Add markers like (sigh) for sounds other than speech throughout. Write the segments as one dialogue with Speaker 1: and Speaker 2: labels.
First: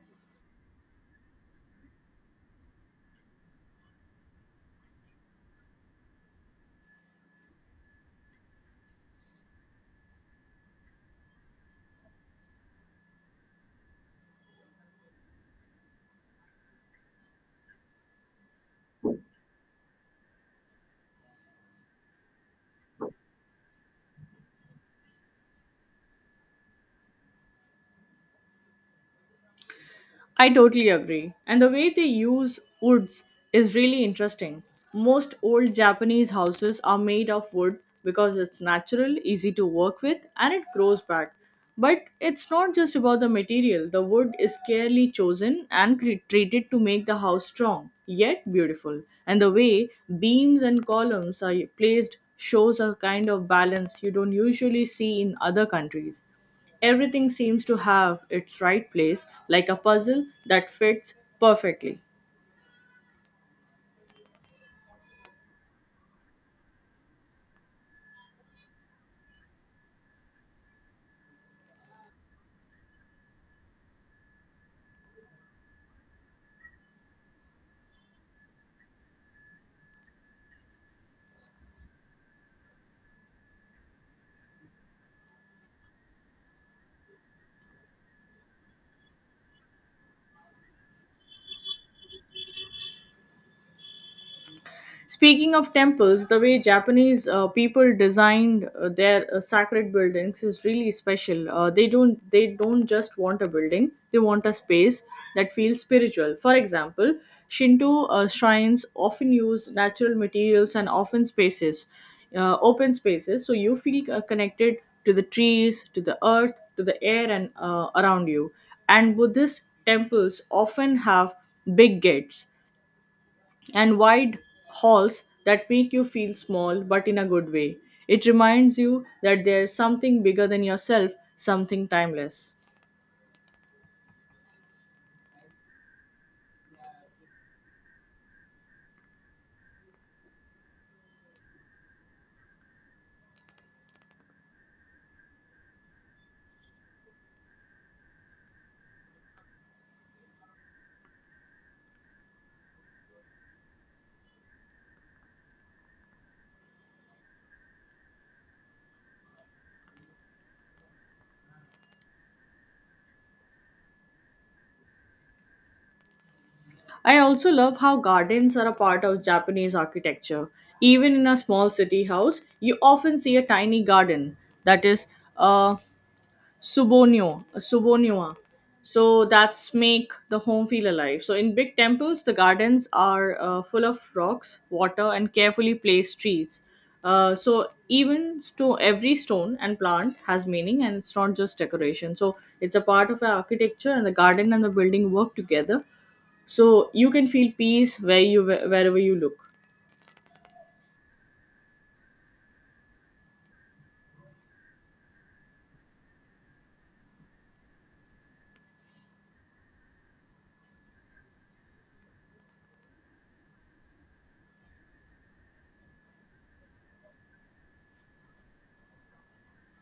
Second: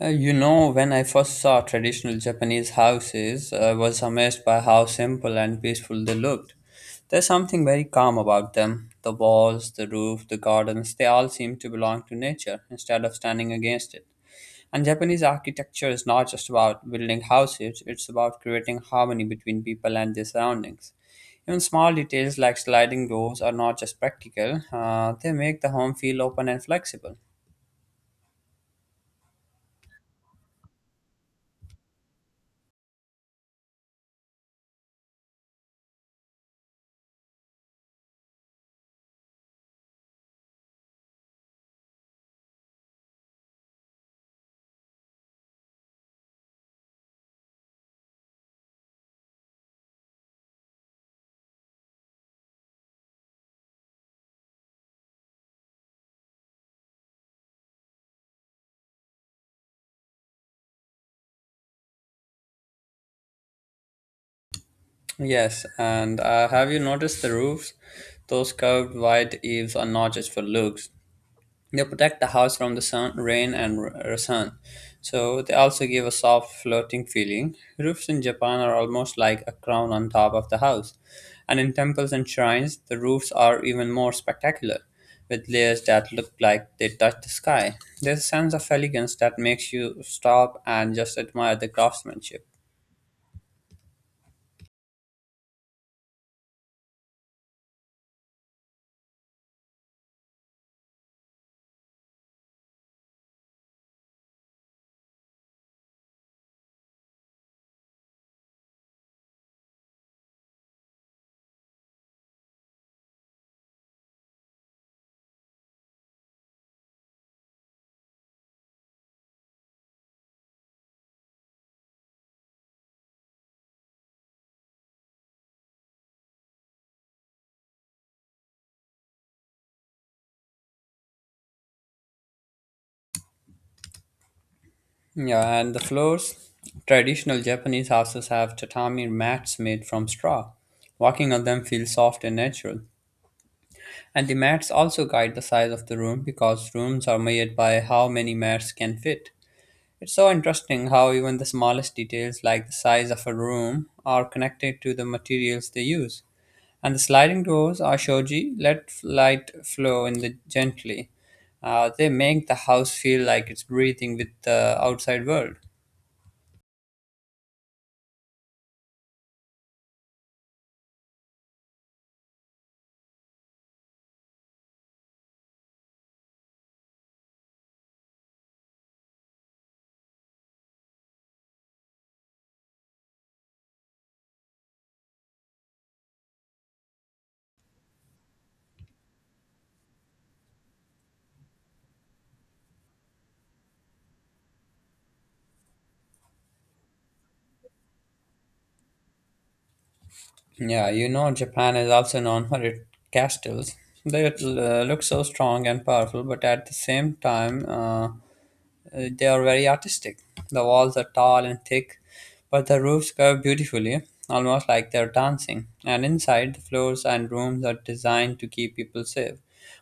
Speaker 1: When I first saw traditional Japanese houses, I was amazed by how simple and peaceful they looked. There's something very calm about them. The walls, the roof, the gardens, they all seem to belong to nature instead of standing against it. And Japanese architecture is not just about building houses, it's about creating harmony between people and their surroundings. Even small details like sliding doors are not just practical, they make the home feel open and flexible.
Speaker 2: I totally agree. And the way they use woods is really interesting. Most old Japanese houses are made of wood because it's natural, easy to work with, and it grows back. But it's not just about the material. The wood is carefully chosen and treated to make the house strong, yet beautiful. And the way beams and columns are placed shows a kind of balance you don't usually see in other countries. Everything seems to have its right place, like a puzzle that fits perfectly.
Speaker 1: Yes, and have you noticed the roofs? Those curved white eaves are not just for looks. They protect the house from the sun, rain, and sun. So they also give a soft, floating feeling. Roofs in Japan are almost like a crown on top of the house. And in temples and shrines, the roofs are even more spectacular, with layers that look like they touch the sky. There's a sense of elegance that makes you stop and just admire the craftsmanship.
Speaker 2: Speaking of temples, the way Japanese people designed their sacred buildings is really special. They don't just want a building; they want a space that feels spiritual. For example, Shinto shrines often use natural materials and often spaces, open spaces, so you feel connected to the trees, to the earth, to the air, and around you. And Buddhist temples often have big gates and wide halls that make you feel small but in a good way. It reminds you that there's something bigger than yourself, something timeless.
Speaker 1: Yeah, and the floors. Traditional Japanese houses have tatami mats made from straw. Walking on them feels soft and natural. And the mats also guide the size of the room because rooms are made by how many mats can fit. It's so interesting how even the smallest details, like the size of a room, are connected to the materials they use. And the sliding doors are shoji, let light flow in the gently. They make the house feel like it's breathing with the outside world.
Speaker 2: I also love how gardens are a part of Japanese architecture. Even in a small city house, you often see a tiny garden that is uh, Subonio, Subonua. So that's make the home feel alive. So in big temples, the gardens are full of rocks, water, and carefully placed trees. So even stone, every stone and plant has meaning, and it's not just decoration. So it's a part of our architecture, and the garden and the building work together. So you can feel peace where you wherever you look.
Speaker 1: Yeah, you know, Japan is also known for its castles. They look so strong and powerful, but at the same time, they are very artistic. The walls are tall and thick, but the roofs curve beautifully, almost like they're dancing. And inside, the floors and rooms are designed to keep people safe,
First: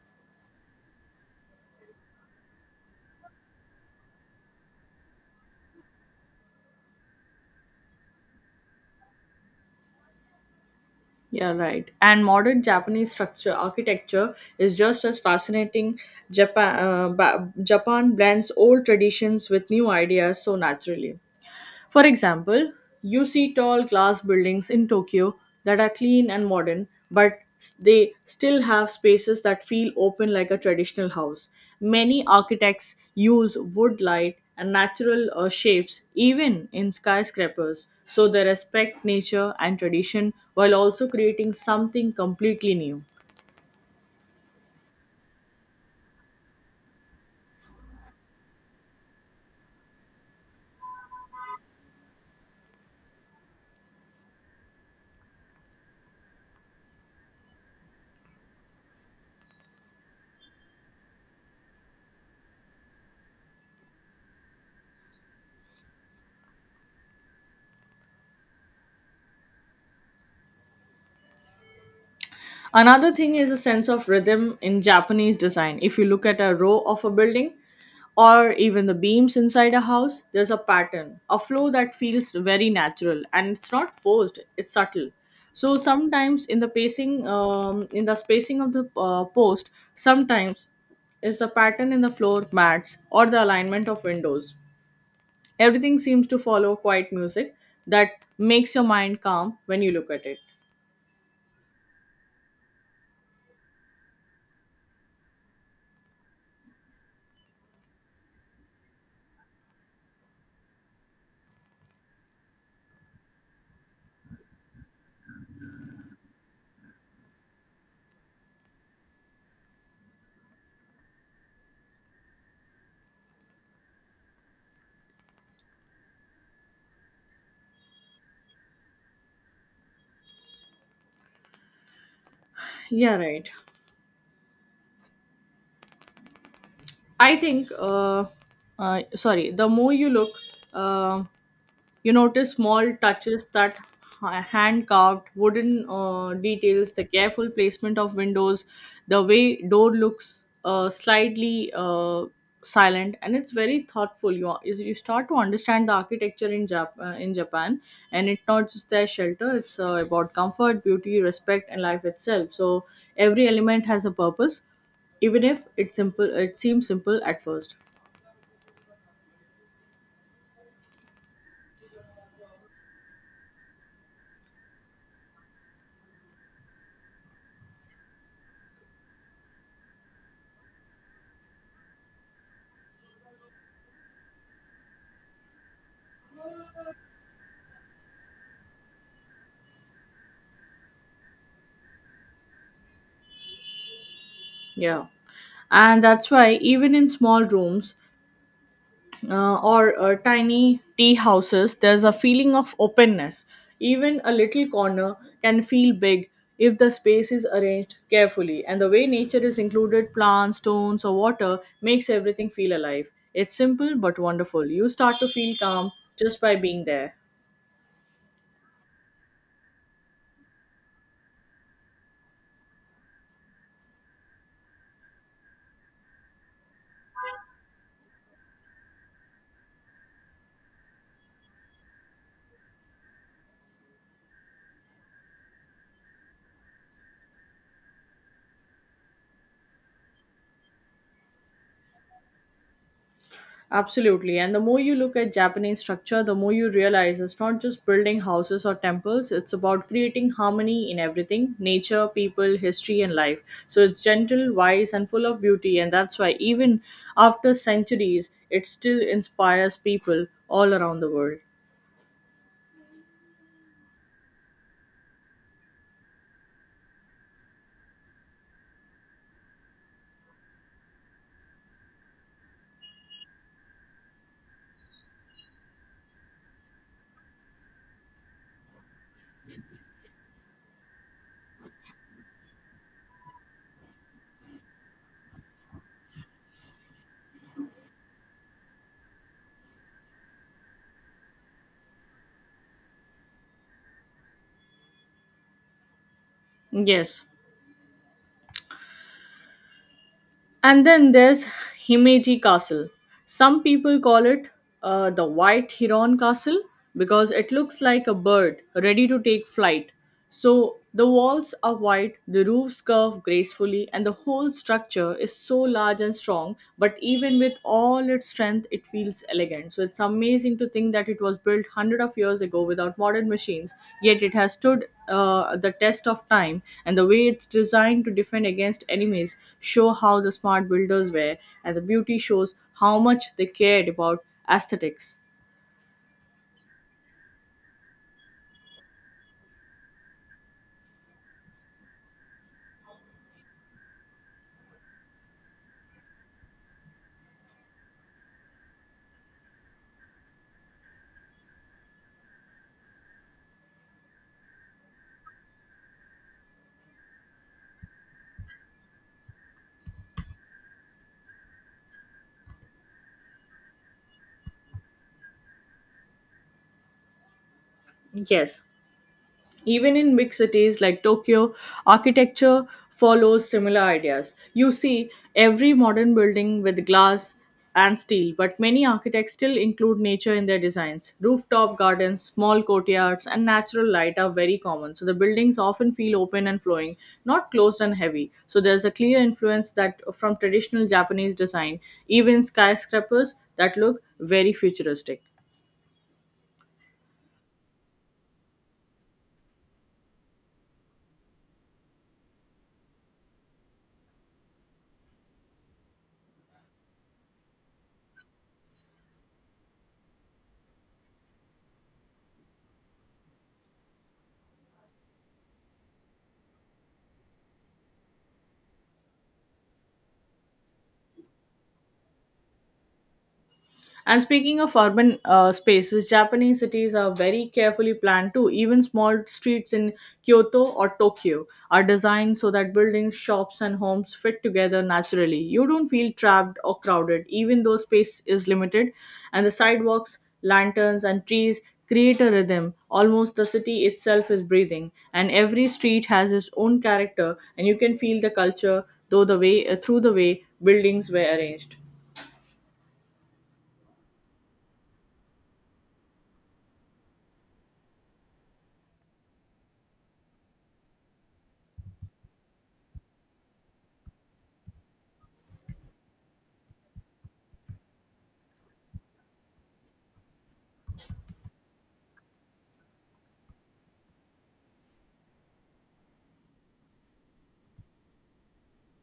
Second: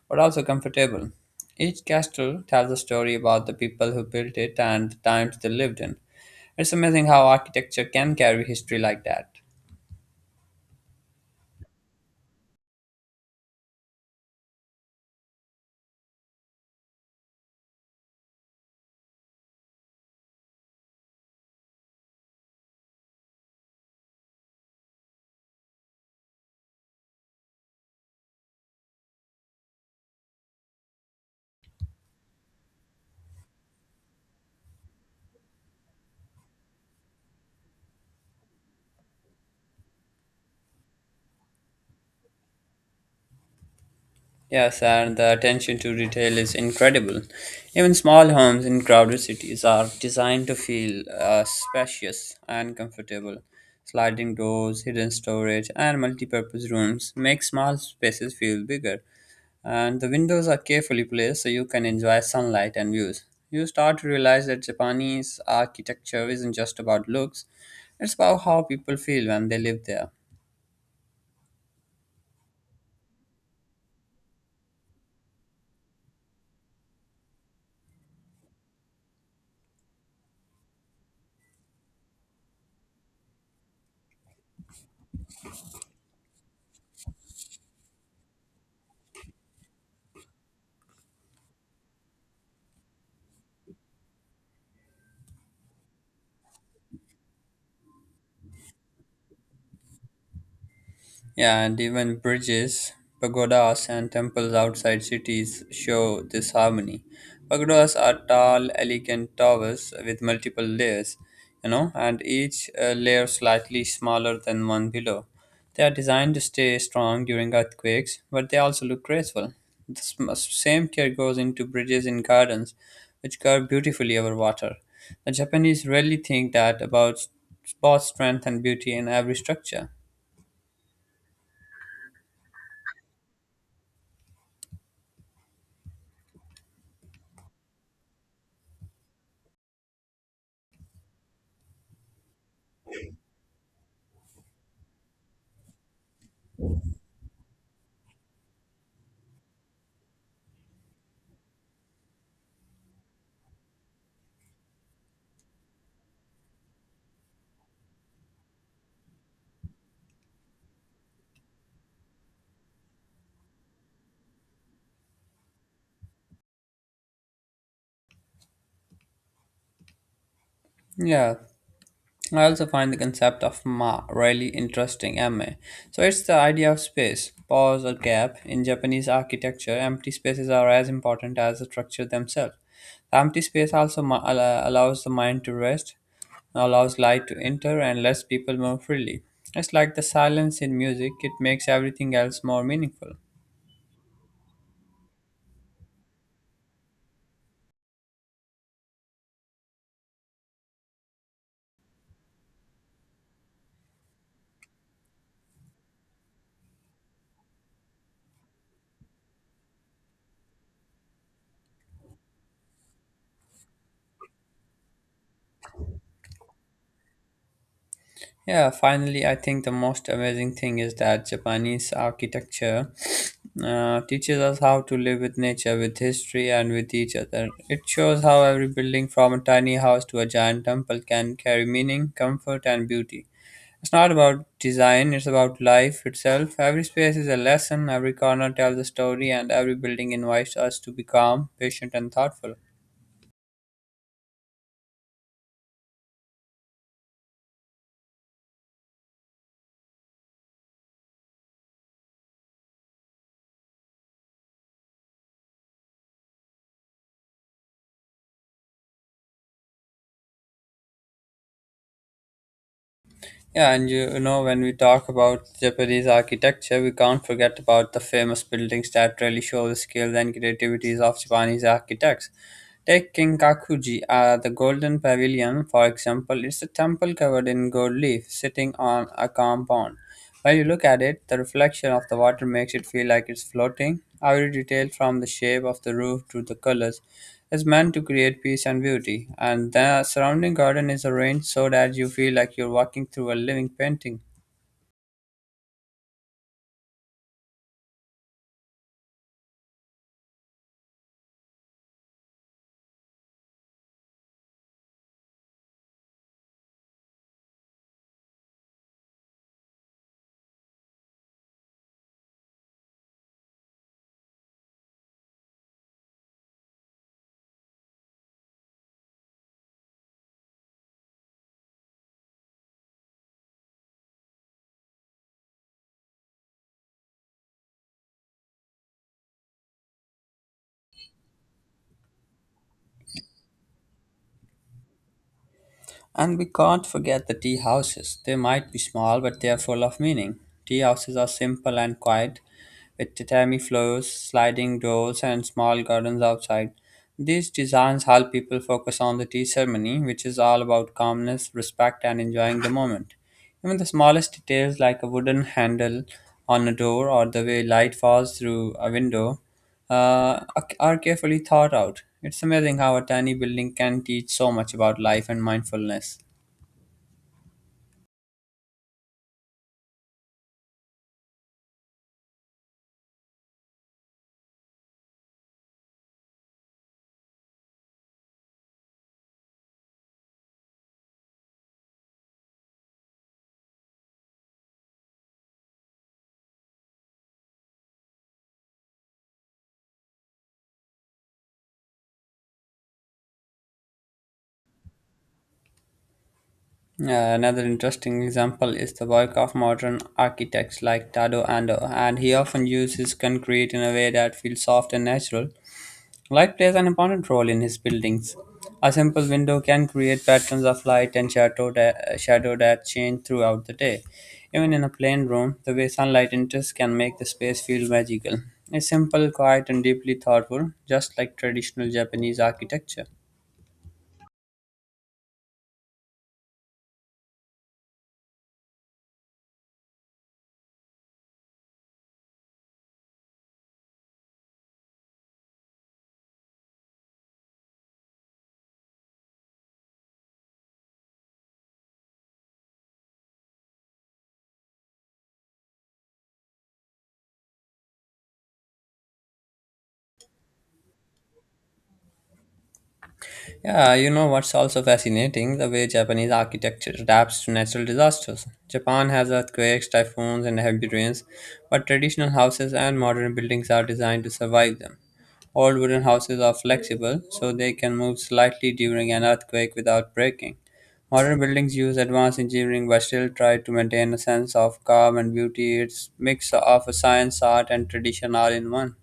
Speaker 1: but also comfortable. Each castle tells a story about the people who built it and the times they lived in. It's amazing how architecture can carry history like that.
Speaker 2: Yeah, right. And modern Japanese structure architecture is just as fascinating. Japan blends old traditions with new ideas so naturally. For example, you see tall glass buildings in Tokyo that are clean and modern, but they still have spaces that feel open like a traditional house. Many architects use wood light and natural shapes even in skyscrapers, so they respect nature and tradition while also creating something completely new.
Speaker 1: Yes, and the attention to detail is incredible. Even small homes in crowded cities are designed to feel spacious and comfortable. Sliding doors, hidden storage, and multi-purpose rooms make small spaces feel bigger. And the windows are carefully placed so you can enjoy sunlight and views. You start to realize that Japanese architecture isn't just about looks, it's about how people feel when they live there.
Speaker 2: Another thing is a sense of rhythm in Japanese design. If you look at a row of a building, or even the beams inside a house, there's a pattern, a flow that feels very natural and it's not forced, it's subtle. So sometimes in the pacing, in the spacing of the post, sometimes is the pattern in the floor mats or the alignment of windows. Everything seems to follow quiet music that makes your mind calm when you look at it.
Speaker 1: Yeah, and even bridges, pagodas, and temples outside cities show this harmony. Pagodas are tall, elegant towers with multiple layers, you know, and each layer slightly smaller than one below. They are designed to stay strong during earthquakes, but they also look graceful. The same care goes into bridges in gardens, which curve beautifully over water. The Japanese really think that about both strength and beauty in every structure.
Speaker 2: Yeah, right. I think, uh, the more you look, um you notice small touches that hand carved wooden details, the careful placement of windows, the way door looks slightly silent, and it's very thoughtful. You are- is you start to understand the architecture in in Japan, and it's not just their shelter; it's about comfort, beauty, respect, and life itself. So every element has a purpose, even if it's simple. It seems simple at first.
Speaker 1: Yeah, I also find the concept of ma really interesting, ma. So it's the idea of space, pause or gap. In Japanese architecture, empty spaces are as important as the structure themselves. The empty space also allows the mind to rest, allows light to enter, and lets people move freely. It's like the silence in music, it makes everything else more meaningful.
Speaker 2: Yeah. And that's why, even in small rooms, or tiny tea houses, there's a feeling of openness. Even a little corner can feel big if the space is arranged carefully, and the way nature is included plants, stones, or water makes everything feel alive. It's simple but wonderful. You start to feel calm just by being there.
Speaker 1: Yeah, finally, I think the most amazing thing is that Japanese architecture teaches us how to live with nature, with history, and with each other. It shows how every building, from a tiny house to a giant temple, can carry meaning, comfort, and beauty. It's not about design, it's about life itself. Every space is a lesson, every corner tells a story, and every building invites us to be calm, patient, and thoughtful.
Speaker 2: Absolutely. And the more you look at Japanese structure, the more you realize it's not just building houses or temples, it's about creating harmony in everything nature, people, history, and life. So it's gentle, wise, and full of beauty. And that's why, even after centuries, it still inspires people all around the world.
Speaker 1: Yeah, and you know, when we talk about Japanese architecture, we can't forget about the famous buildings that really show the skill and creativities of Japanese architects. Take Kinkakuji, the Golden Pavilion, for example. It's a temple covered in gold leaf, sitting on a compound. When you look at it, the reflection of the water makes it feel like it's floating. Every detail from the shape of the roof to the colors is meant to create peace and beauty, and the surrounding garden is arranged so that you feel like you're walking through a living painting.
Speaker 2: Yes. And then there's Himeji Castle. Some people call it the White Heron Castle because it looks like a bird ready to take flight. So the walls are white, the roofs curve gracefully, and the whole structure is so large and strong. But even with all its strength, it feels elegant. So it's amazing to think that it was built hundred of years ago without modern machines, yet it has stood the test of time. And the way it's designed to defend against enemies show how the smart builders were, and the beauty shows how much they cared about aesthetics.
Speaker 1: And we can't forget the tea houses. They might be small, but they are full of meaning. Tea houses are simple and quiet, with tatami floors, sliding doors, and small gardens outside. These designs help people focus on the tea ceremony, which is all about calmness, respect, and enjoying the moment. Even the smallest details, like a wooden handle on a door or the way light falls through a window, are carefully thought out. It's amazing how a tiny building can teach so much about life and mindfulness.
Speaker 2: Yes, even in big cities like Tokyo, architecture follows similar ideas. You see every modern building with glass and steel, but many architects still include nature in their designs. Rooftop gardens, small courtyards, and natural light are very common, so the buildings often feel open and flowing, not closed and heavy. So there's a clear influence that from traditional Japanese design, even skyscrapers that look very futuristic.
Speaker 1: Yeah, another interesting example is the work of modern architects like Tado Ando, and he often uses concrete in a way that feels soft and natural. Light plays an important role in his buildings. A simple window can create patterns of light and shadow that change throughout the day. Even in a plain room, the way sunlight enters can make the space feel magical. It's simple, quiet, and deeply thoughtful, just like traditional Japanese architecture.
Speaker 2: And speaking of urban spaces, Japanese cities are very carefully planned too. Even small streets in Kyoto or Tokyo are designed so that buildings, shops, and homes fit together naturally. You don't feel trapped or crowded, even though space is limited, and the sidewalks, lanterns, and trees create a rhythm. Almost the city itself is breathing, and every street has its own character, and you can feel the culture though the way through the way buildings were arranged.
Speaker 1: Yeah, you know what's also fascinating? The way Japanese architecture adapts to natural disasters. Japan has earthquakes, typhoons, and heavy rains, but traditional houses and modern buildings are designed to survive them. Old wooden houses are flexible, so they can move slightly during an earthquake without breaking. Modern buildings use advanced engineering but still try to maintain a sense of calm and beauty. It's mix of science, art, and tradition all in one.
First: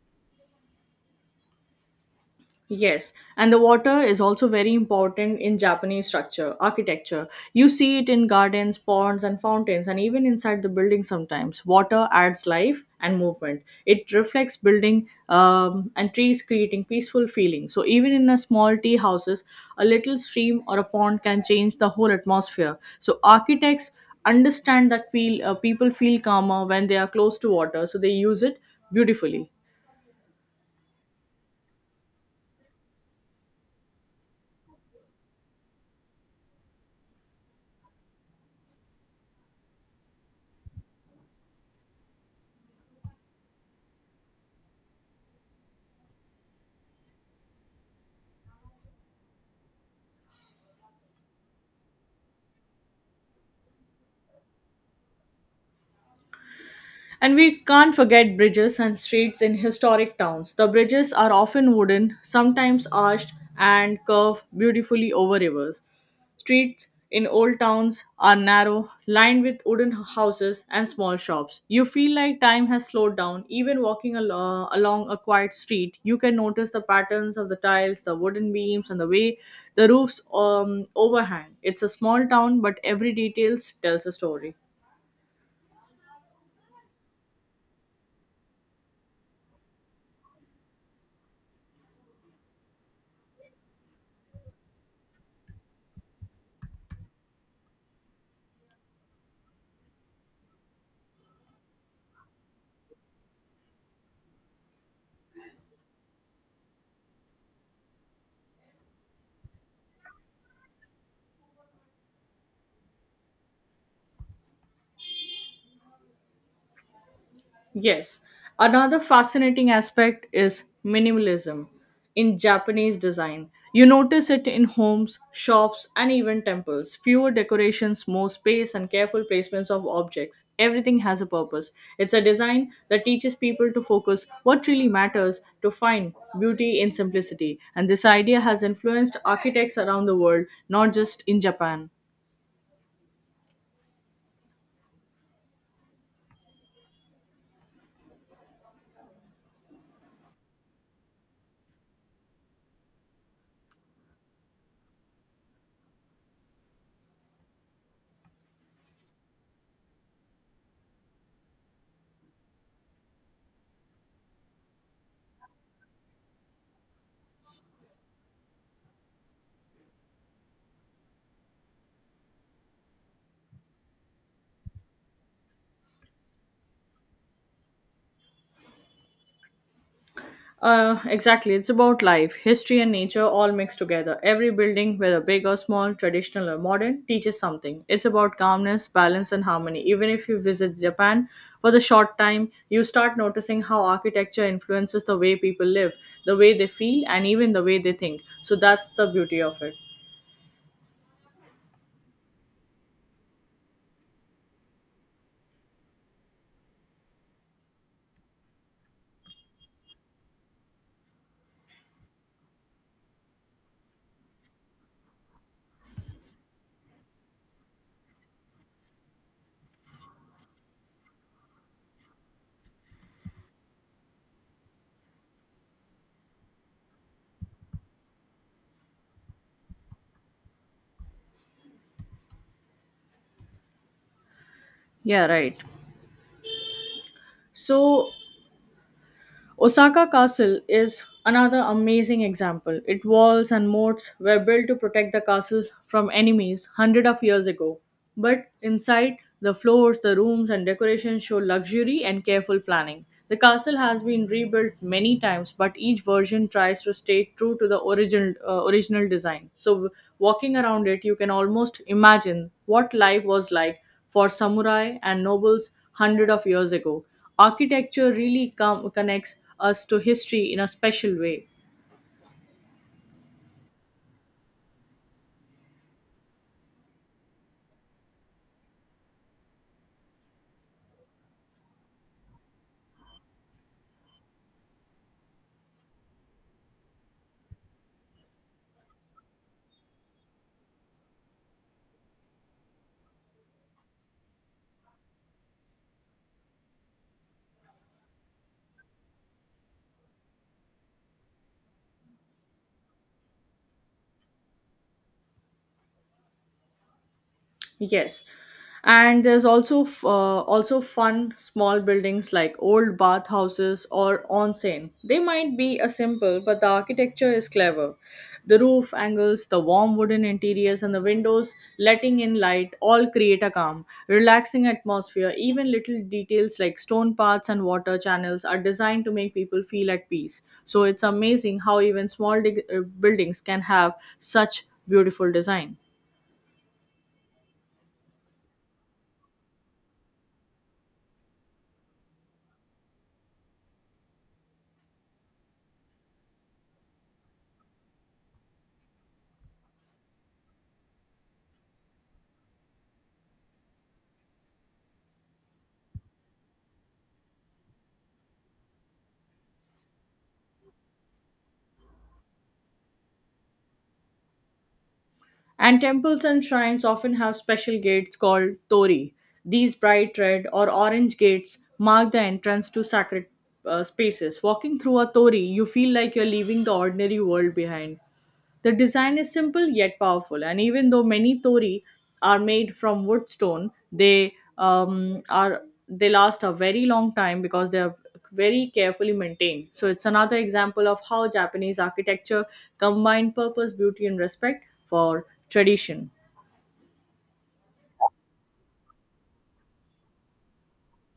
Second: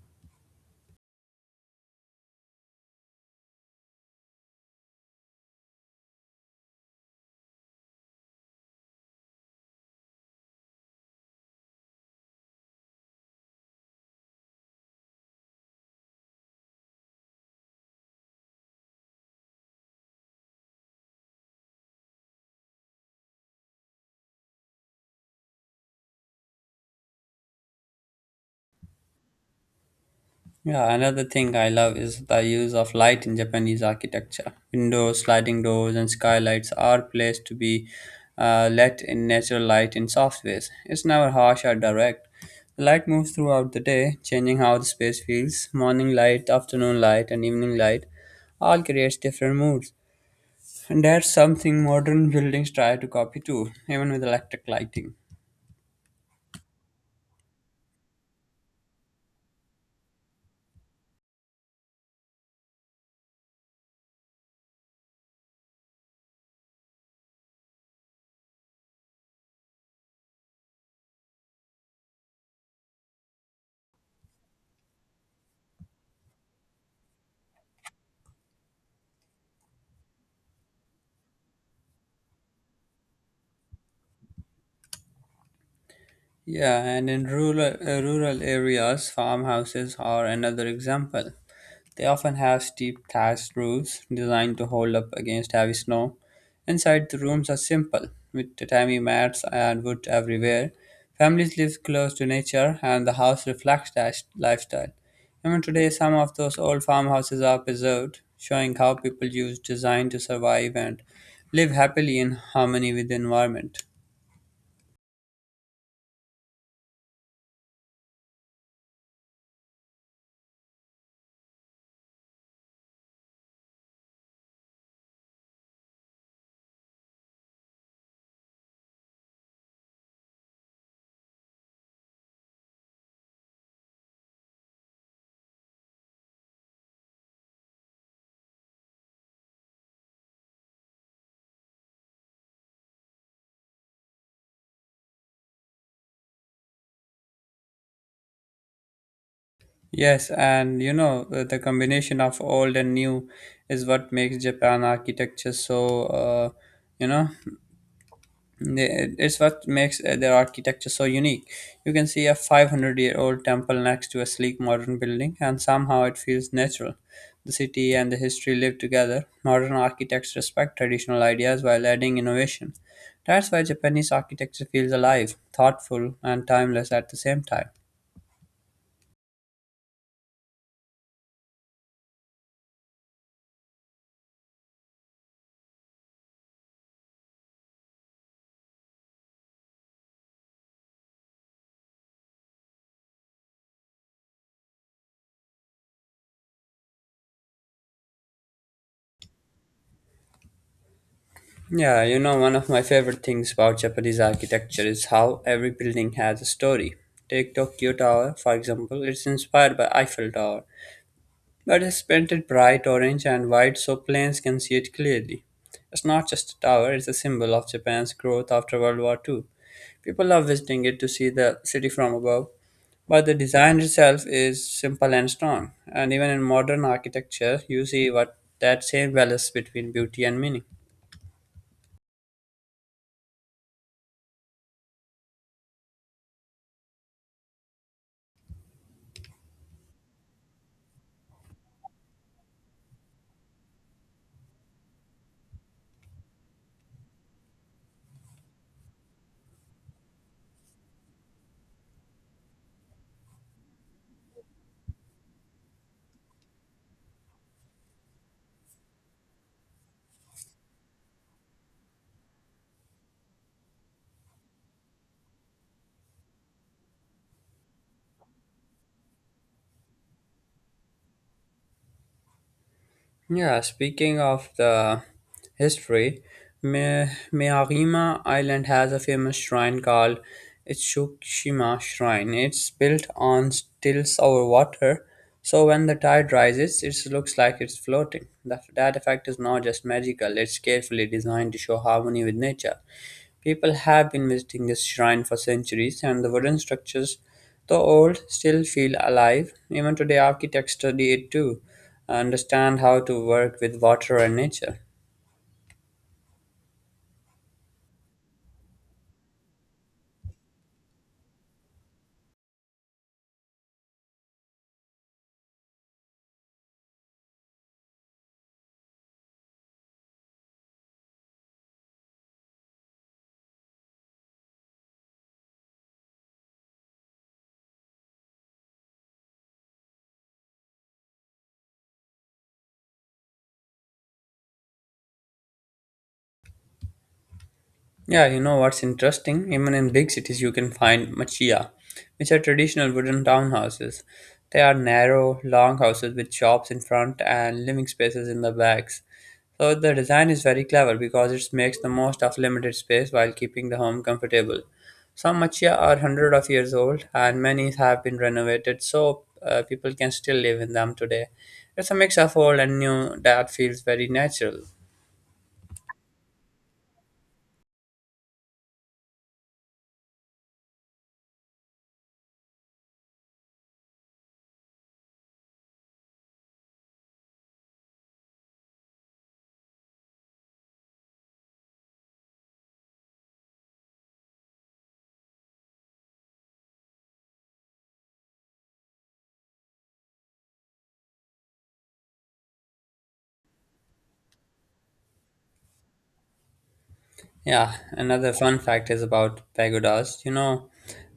Speaker 2: Yes, and the water is also very important in Japanese structure, architecture. You see it in gardens, ponds, and fountains, and even inside the building sometimes. Water adds life and movement. It reflects building and trees, creating peaceful feeling. So even in a small tea houses, a little stream or a pond can change the whole atmosphere. So architects understand that feel people feel calmer when they are close to water, so they use it beautifully.
Speaker 1: Yeah, another thing I love is the use of light in Japanese architecture. Windows, sliding doors, and skylights are placed to be let in natural light in soft ways. It's never harsh or direct. The light moves throughout the day, changing how the space feels. Morning light, afternoon light, and evening light all creates different moods. And that's something modern buildings try to copy too, even with electric lighting.
Speaker 2: And we can't forget bridges and streets in historic towns. The bridges are often wooden, sometimes arched, and curve beautifully over rivers. Streets in old towns are narrow, lined with wooden houses and small shops. You feel like time has slowed down. Even walking along a quiet street, you can notice the patterns of the tiles, the wooden beams, and the way the roofs overhang. It's a small town, but every detail tells a story.
Speaker 1: Yeah, and in rural areas, farmhouses are another example. They often have steep thatched roofs designed to hold up against heavy snow. Inside, the rooms are simple, with tatami mats and wood everywhere. Families live close to nature, and the house reflects that lifestyle. Even today, some of those old farmhouses are preserved, showing how people used design to survive and live happily in harmony with the environment.
Speaker 2: Yes. Another fascinating aspect is minimalism in Japanese design. You notice it in homes, shops, and even temples. Fewer decorations, more space, and careful placements of objects. Everything has a purpose. It's a design that teaches people to focus what really matters to find beauty in simplicity. And this idea has influenced architects around the world, not just in Japan.
Speaker 1: Yes, and you know, the combination of old and new is what makes Japan architecture so, you know, It's what makes their architecture so unique. You can see a 500 year old temple next to a sleek modern building, and somehow it feels natural. The city and the history live together. Modern architects respect traditional ideas while adding innovation. That's why Japanese architecture feels alive, thoughtful, and timeless at the same time.
Speaker 2: Exactly. It's about life, history, and nature all mixed together. Every building, whether big or small, traditional or modern, teaches something. It's about calmness, balance, and harmony. Even if you visit Japan for the short time, you start noticing how architecture influences the way people live, the way they feel, and even the way they think. So that's the beauty of it.
Speaker 1: Yeah, you know, one of my favorite things about Japanese architecture is how every building has a story. Take Tokyo Tower, for example, it's inspired by Eiffel Tower. But it's painted bright orange and white so planes can see it clearly. It's not just a tower, it's a symbol of Japan's growth after World War Two. People love visiting it to see the city from above, but the design itself is simple and strong. And even in modern architecture, you see what that same balance between beauty and meaning.
Speaker 2: Yeah, right. So Osaka Castle is another amazing example. Its walls and moats were built to protect the castle from enemies hundreds of years ago. But inside, the floors, the rooms, and decorations show luxury and careful planning. The castle has been rebuilt many times, but each version tries to stay true to the original design. So, walking around it, you can almost imagine what life was like for samurai and nobles hundred of years ago. Architecture really connects us to history in a special way.
Speaker 1: Yeah, speaking of the history, Miyajima Island has a famous shrine called Itsukushima Shrine. It's built on stills over water, so when the tide rises, it looks like it's floating. That effect is not just magical, it's carefully designed to show harmony with nature. People have been visiting this shrine for centuries, and the wooden structures, though old, still feel alive. Even today, architects study it too understand how to work with water and nature.
Speaker 2: Yes, and there's also also fun small buildings like old bathhouses or onsen. They might be a simple, but the architecture is clever. The roof angles, the warm wooden interiors, and the windows letting in light all create a calm, relaxing atmosphere. Even little details like stone paths and water channels are designed to make people feel at peace. So it's amazing how even small buildings can have such beautiful design.
Speaker 1: Yeah, you know what's interesting? Even in big cities, you can find machiya, which are traditional wooden townhouses. They are narrow, long houses with shops in front and living spaces in the backs. So the design is very clever because it makes the most of limited space while keeping the home comfortable. Some machiya are hundred of years old, and many have been renovated, so people can still live in them today. It's a mix of old and new that feels very natural.
Speaker 2: And temples and shrines often have special gates called tori. These bright red or orange gates mark the entrance to sacred spaces. Walking through a tori, you feel like you're leaving the ordinary world behind. The design is simple yet powerful, and even though many tori are made from wood stone, they last a very long time because they are very carefully maintained. So it's another example of how Japanese architecture combine purpose, beauty, and respect for tradition.
Speaker 1: Yeah, another fun fact is about pagodas. You know,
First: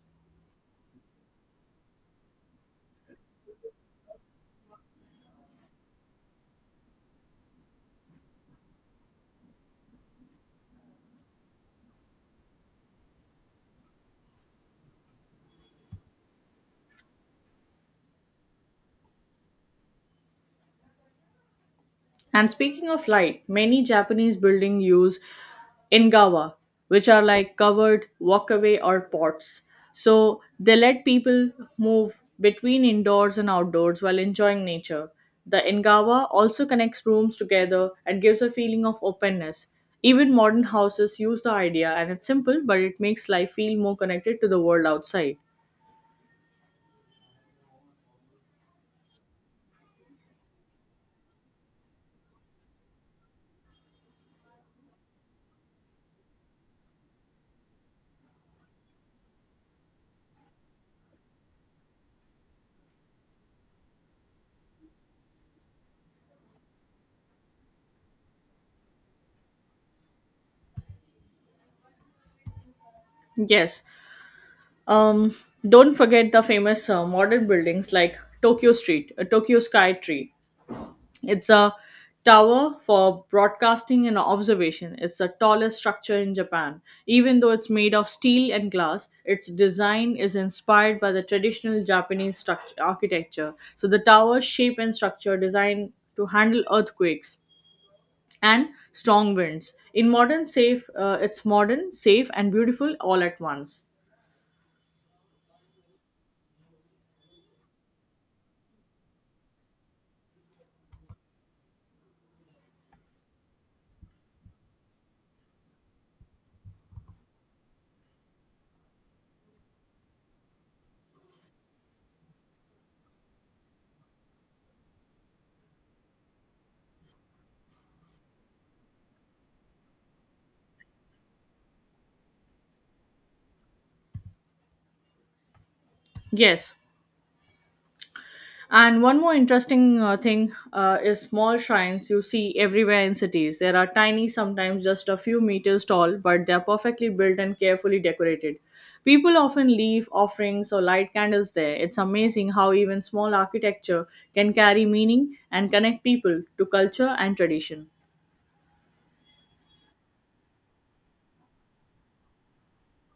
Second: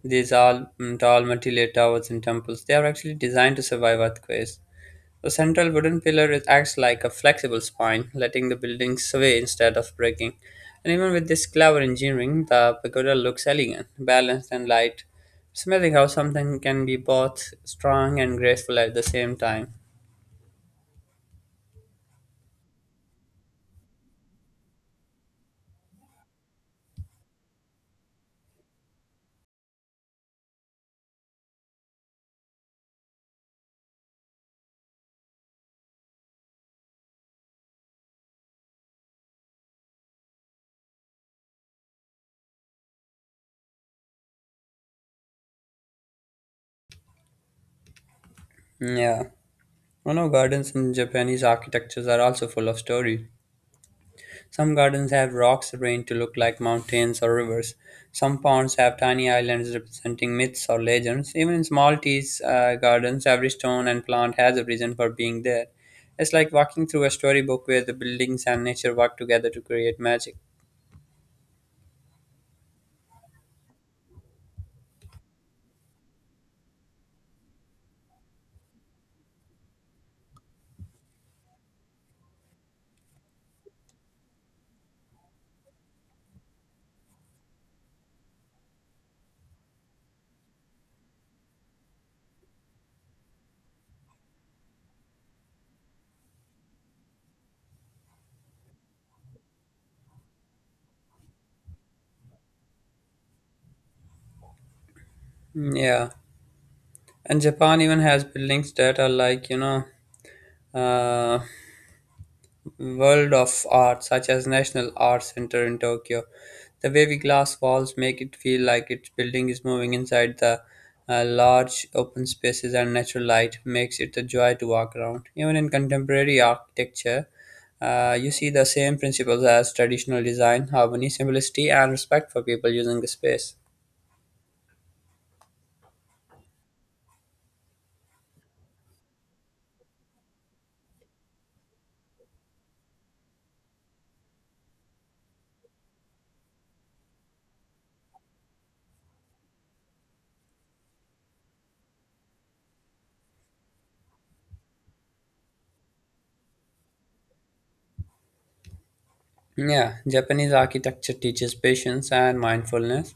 Speaker 1: these all tall multi-layered towers and temples. They are actually designed to survive earthquakes. The central wooden acts like a flexible spine, letting the building sway instead of breaking. And even with this clever engineering, the pagoda looks elegant, balanced, and light, smelling how something can be both strong and graceful at the same time.
Speaker 2: And speaking of light, many Japanese buildings use ingawa, which are like covered walkaway or pots. So they let people move between indoors and outdoors while enjoying nature. The ingawa also connects rooms together and gives a feeling of openness. Even modern houses use the idea, and it's simple, but it makes life feel more connected to the world outside.
Speaker 1: Yeah, you know, gardens in Japanese architectures are also full of story. Some gardens have rocks arranged to look like mountains or rivers. Some ponds have tiny islands representing myths or legends. Even in small tea gardens, every stone and plant has a reason for being there. It's like walking through a storybook where the buildings and nature work together to create magic.
Speaker 2: Yes. Um, don't forget the famous modern buildings like Tokyo Sky Tree. It's a tower for broadcasting and observation. It's the tallest structure in Japan. Even though it's made of steel and glass, its design is inspired by the traditional Japanese structure, architecture. So the tower's shape and structure are designed to handle earthquakes and strong winds. In modern safe, it's modern, safe, and beautiful all at once.
Speaker 1: Yeah, and Japan even has buildings that are like uh, world of art, such as National Art Center in Tokyo. The wavy glass walls make it feel like its building is moving inside the large open spaces, and natural light makes it a joy to walk around. Even in contemporary architecture, you see the same principles as traditional design harmony, simplicity, and respect for people using the space.
Speaker 2: Yes. And one more interesting thing is small shrines you see everywhere in cities. There are tiny, sometimes just a few meters tall, but they're perfectly built and carefully decorated. People often leave offerings or light candles there. It's amazing how even small architecture can carry meaning and connect people to culture and tradition.
Speaker 1: Yeah, Japanese architecture teaches patience and mindfulness.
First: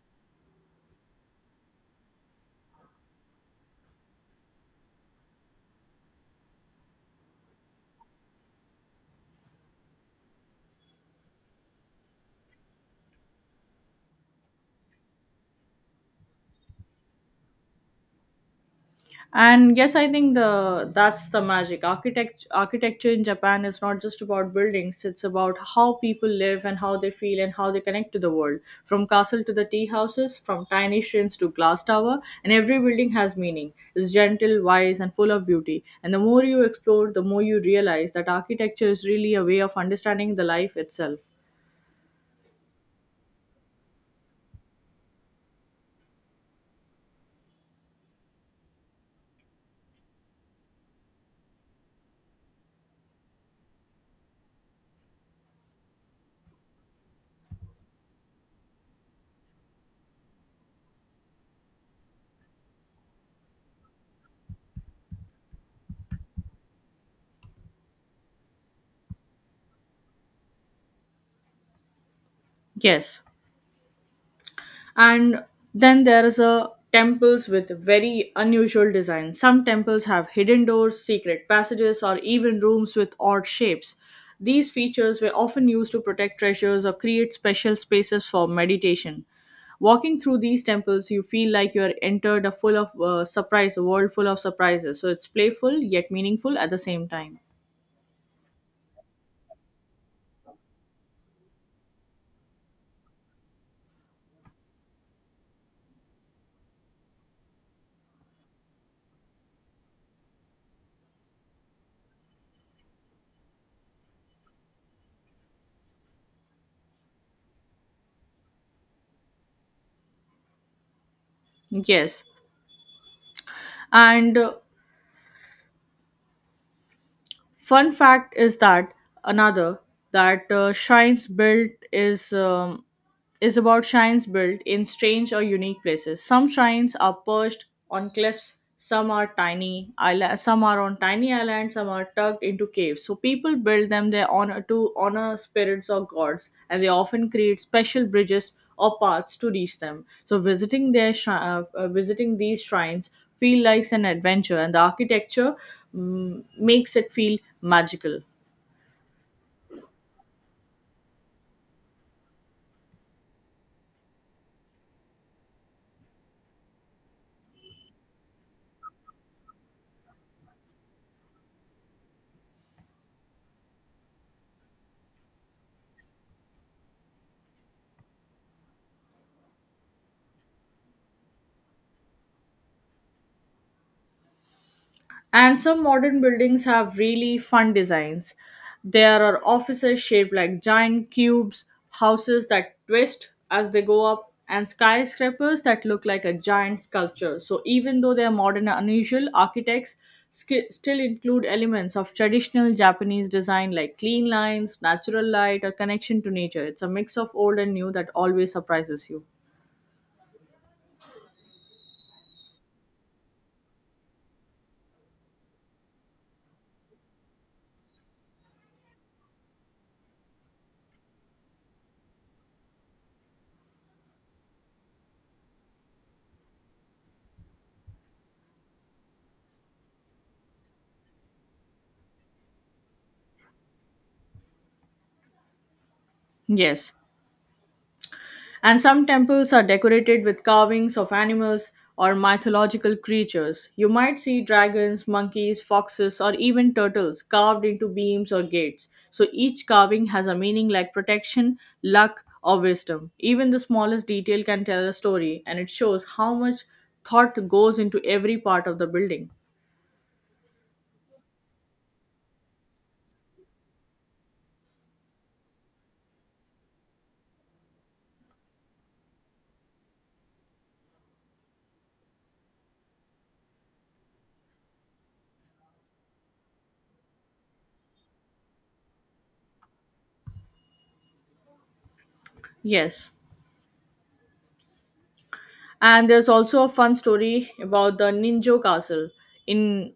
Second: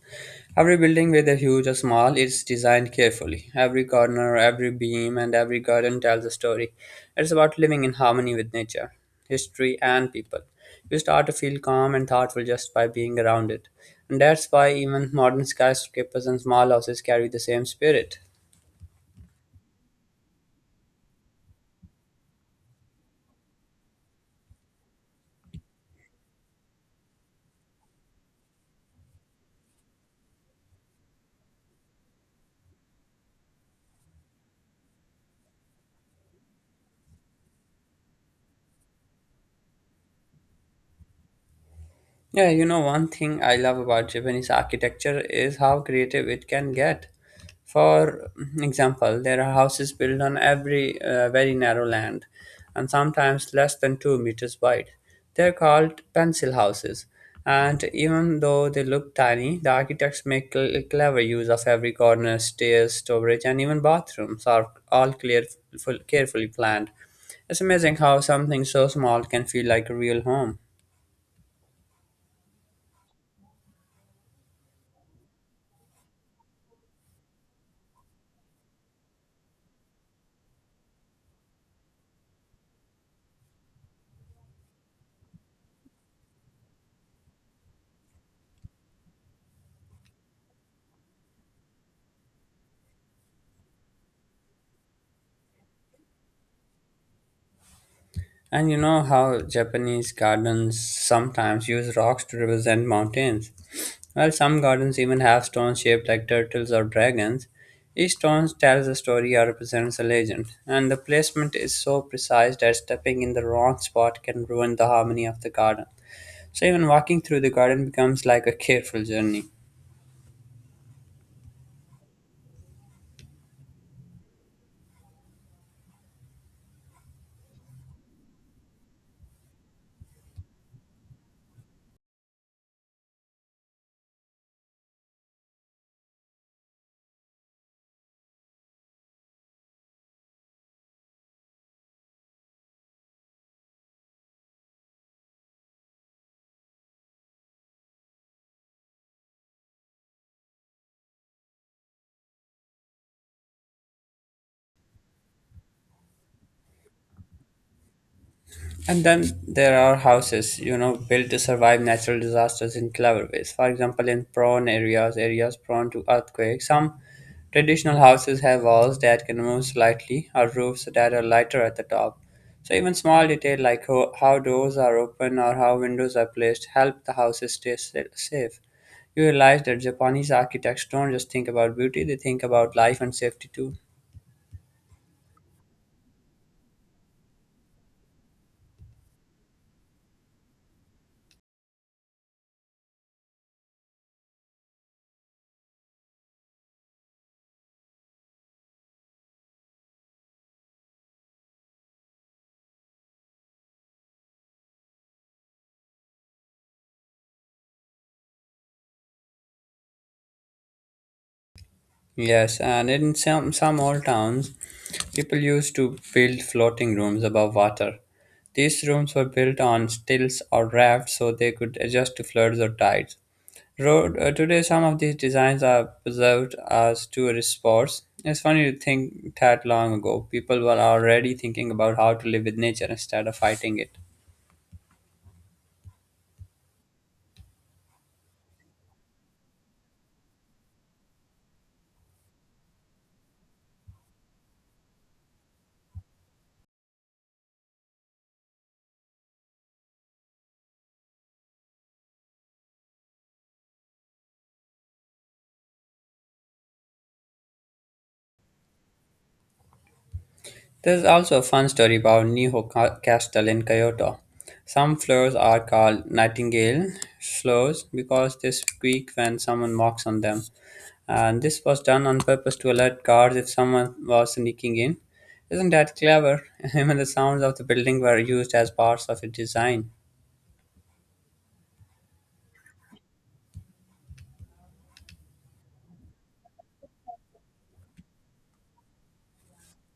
Speaker 1: Every building, whether huge or small, is designed carefully. Every corner, every beam, and every garden tells a story. It's about living in harmony with nature, history, and people. You start to feel calm and thoughtful just by being around it. And that's why even modern skyscrapers and small houses carry the same spirit.
Speaker 2: And yes, I think the that's the magic. Architecture in Japan is not just about buildings. It's about how people live and how they feel and how they connect to the world. From castle to the tea houses, from tiny shrines to glass tower, and every building has meaning. It's gentle, wise, and full of beauty. And the more you explore, the more you realize that architecture is really a way of understanding the life itself.
Speaker 1: Yeah, one thing I love about Japanese architecture is how creative it can get. For example, there are houses built on every very narrow land and sometimes less than 2 meters wide. They're called pencil houses, and even though they look tiny, the architects make clever use of every corner, stairs, storage, and even bathrooms are all clear, full, carefully planned. It's amazing how something so small can feel like a real home.
Speaker 2: Yes. And then there is a temples with very unusual designs. Some temples have hidden doors, secret passages, or even rooms with odd shapes. These features were often used to protect treasures or create special spaces for meditation. Walking through these temples, you feel like you are entered a full of surprise a world full of surprises. So it's playful yet meaningful at the same time.
Speaker 1: And you know how Japanese gardens sometimes use rocks to represent mountains? Well, some gardens even have stones shaped like turtles or dragons. Each stone tells a story or represents a legend, and the placement is so precise that stepping in the wrong spot can ruin the harmony of the garden. So, even walking through the garden becomes like a careful journey.
Speaker 2: Yes. And fun fact is that another that Shrines built is about shrines built in strange or unique places. Some shrines are perched on cliffs, some are on tiny islands, some are tucked into caves. So people build them there honor spirits or gods, and they often create special bridges or paths to reach them. So visiting these shrines feel like an adventure, and the architecture makes it feel magical.
Speaker 1: And then there are houses, built to survive natural disasters in clever ways. For example, in areas prone to earthquakes, some traditional houses have walls that can move slightly or roofs that are lighter at the top. So even small detail like how doors are open or how windows are placed help the houses stay safe. You realize that Japanese architects don't just think about beauty, they think about life and safety too.
Speaker 2: And some modern buildings have really fun designs. There are offices shaped like giant cubes, houses that twist as they go up, and skyscrapers that look like a giant sculpture. So, even though they are modern and unusual, architects still include elements of traditional Japanese design like clean lines, natural light, or connection to nature. It's a mix of old and new that always surprises you.
Speaker 1: Yes, and in some old towns, people used to build floating rooms above water. These rooms were built on stilts or rafts so they could adjust to floods or tides. Today, some of these designs are preserved as tourist spots. It's funny to think that long ago, people were already thinking about how to live with nature instead of fighting it.
Speaker 2: Yes. And some temples are decorated with carvings of animals or mythological creatures. You might see dragons, monkeys, foxes, or even turtles carved into beams or gates. So each carving has a meaning like protection, luck, or wisdom. Even the smallest detail can tell a story, and it shows how much thought goes into every part of the building.
Speaker 1: There's also a fun story about Castle in Kyoto. Some flowers are called nightingale flowers because they squeak when someone walks on them. And this was done on purpose to alert guards if someone was sneaking in. Isn't that clever? (laughs) Even the sounds of the building were used as parts of its design.
Speaker 2: Yes. And there's also a fun story about the Ninjo Castle in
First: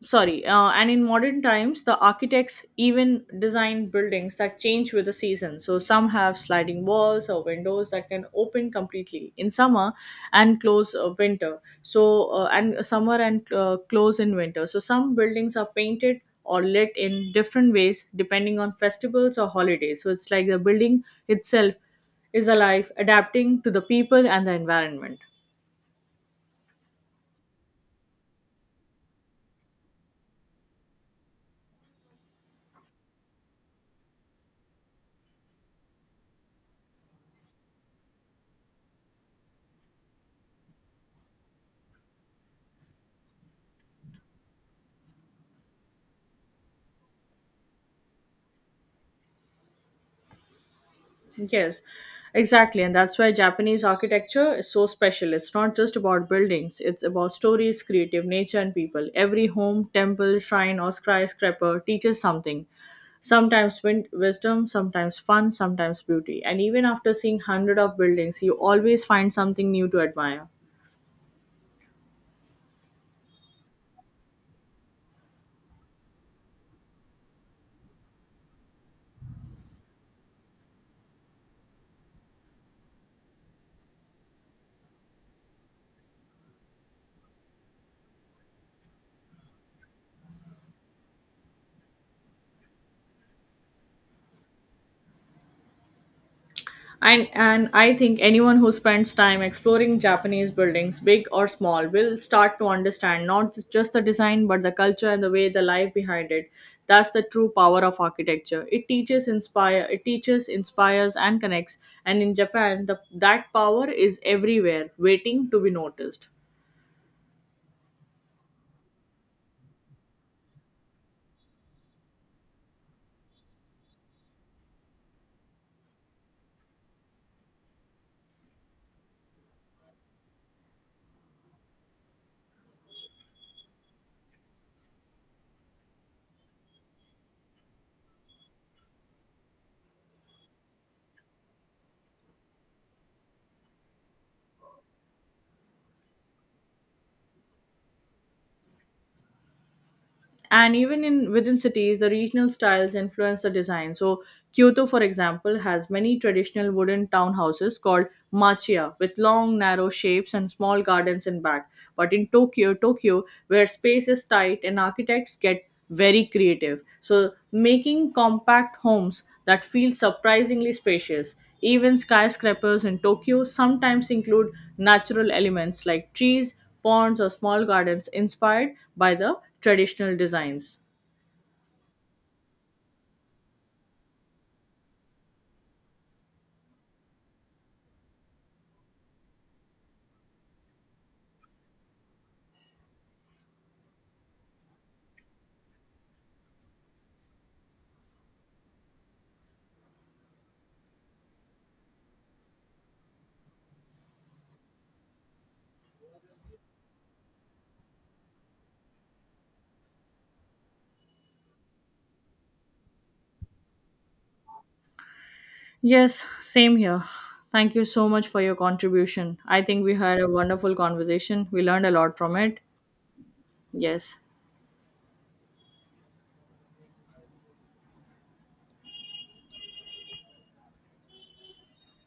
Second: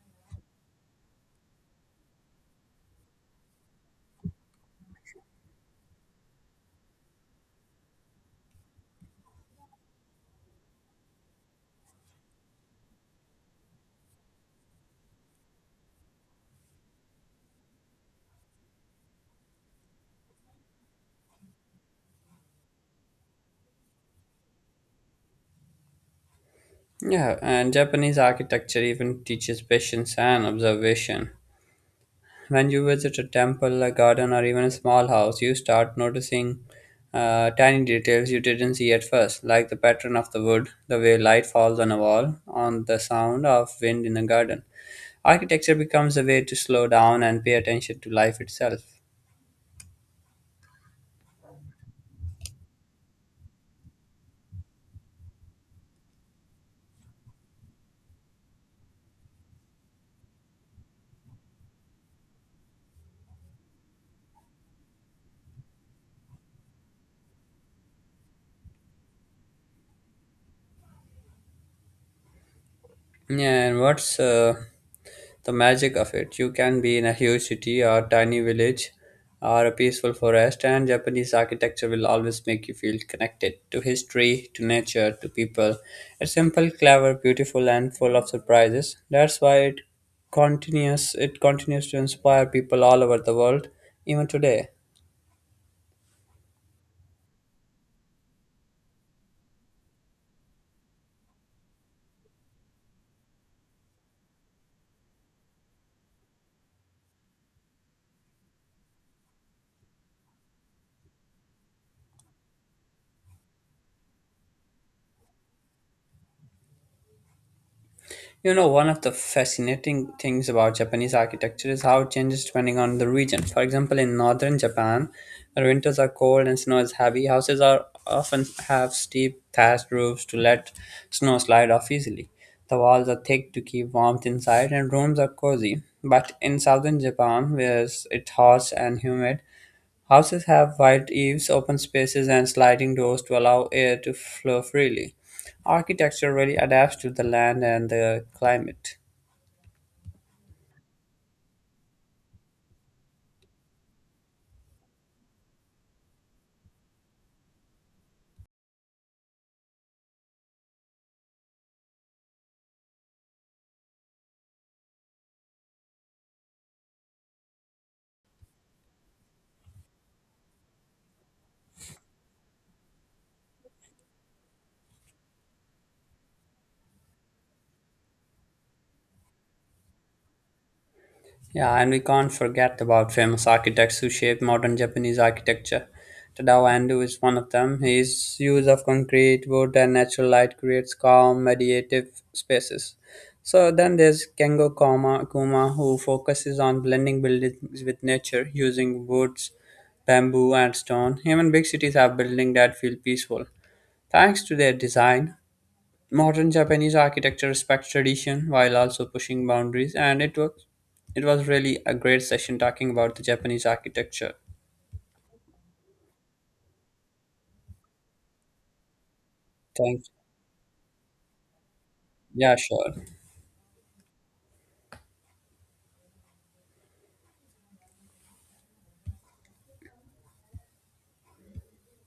Speaker 2: sorry and in modern times the architects even designed buildings that change with the season. So some have sliding walls or windows that can open completely in summer and close winter so and summer and close in winter. So some buildings are painted or lit in different ways depending on festivals or holidays. So it's like the building itself is alive, adapting to the people and the environment.
Speaker 1: Yeah, and Japanese architecture even teaches patience and observation. When you visit a temple, a garden, or even a small house, you start noticing tiny details you didn't see at first, like the pattern of the wood, the way light falls on a wall, on the sound of wind in a garden. Architecture becomes a way to slow down and pay attention to life itself.
Speaker 2: Yes, exactly. And that's why Japanese architecture is so special. It's not just about buildings, it's about stories, creative nature, and people. Every home, temple, shrine, or skyscraper teaches something. Sometimes wisdom, sometimes fun, sometimes beauty. And even after seeing hundred of buildings, you always find something new to admire.
Speaker 1: Yeah, and what's the magic of it. You can be in a huge city or tiny village or a peaceful forest, and Japanese architecture will always make you feel connected to history, to nature, to people. It's simple, clever, beautiful, and full of surprises. That's why it continues to inspire people all over the world, even today.
Speaker 2: And I think anyone who spends time exploring Japanese buildings, big or small, will start to understand not just the design but the culture and the way the life behind it. That's the true power of architecture. It teaches, inspires, and connects. And in Japan, that power is everywhere, waiting to be noticed.
Speaker 1: You know, one of the fascinating things about Japanese architecture is how it changes depending on the region. For example, in northern Japan, where winters are cold and snow is heavy, houses are often have steep thatched roofs to let snow slide off easily. The walls are thick to keep warmth inside, and rooms are cozy. But in southern Japan, where it's hot and humid, houses have wide eaves, open spaces, and sliding doors to allow air to flow freely. Architecture really adapts to the land and the climate.
Speaker 2: And even in within cities the regional styles influence the design. So Kyoto, for example, has many traditional wooden townhouses called machiya, with long narrow shapes and small gardens in back. But in Tokyo, where space is tight and architects get very creative. So, making compact homes that feel surprisingly spacious. Even skyscrapers in Tokyo sometimes include natural elements like trees, ponds, or small gardens inspired by the traditional designs.
Speaker 1: Yeah, and we can't forget about famous architects who shaped modern Japanese architecture. Tadao Ando is one of them. His use of concrete, wood, and natural light creates calm, meditative spaces. So then there's Kengo Kuma who focuses on blending buildings with nature using woods, bamboo, and stone. Even big cities have buildings that feel peaceful, thanks to their design. Modern Japanese architecture respects tradition while also pushing boundaries, and it was really a great session talking about the Japanese architecture.
Speaker 2: Yes, same here. Thank you so much for your contribution. I think we
Speaker 1: Thanks.
Speaker 2: had a wonderful conversation. We learned a lot from
Speaker 1: Yeah,
Speaker 2: it.
Speaker 1: sure.
Speaker 2: Yes.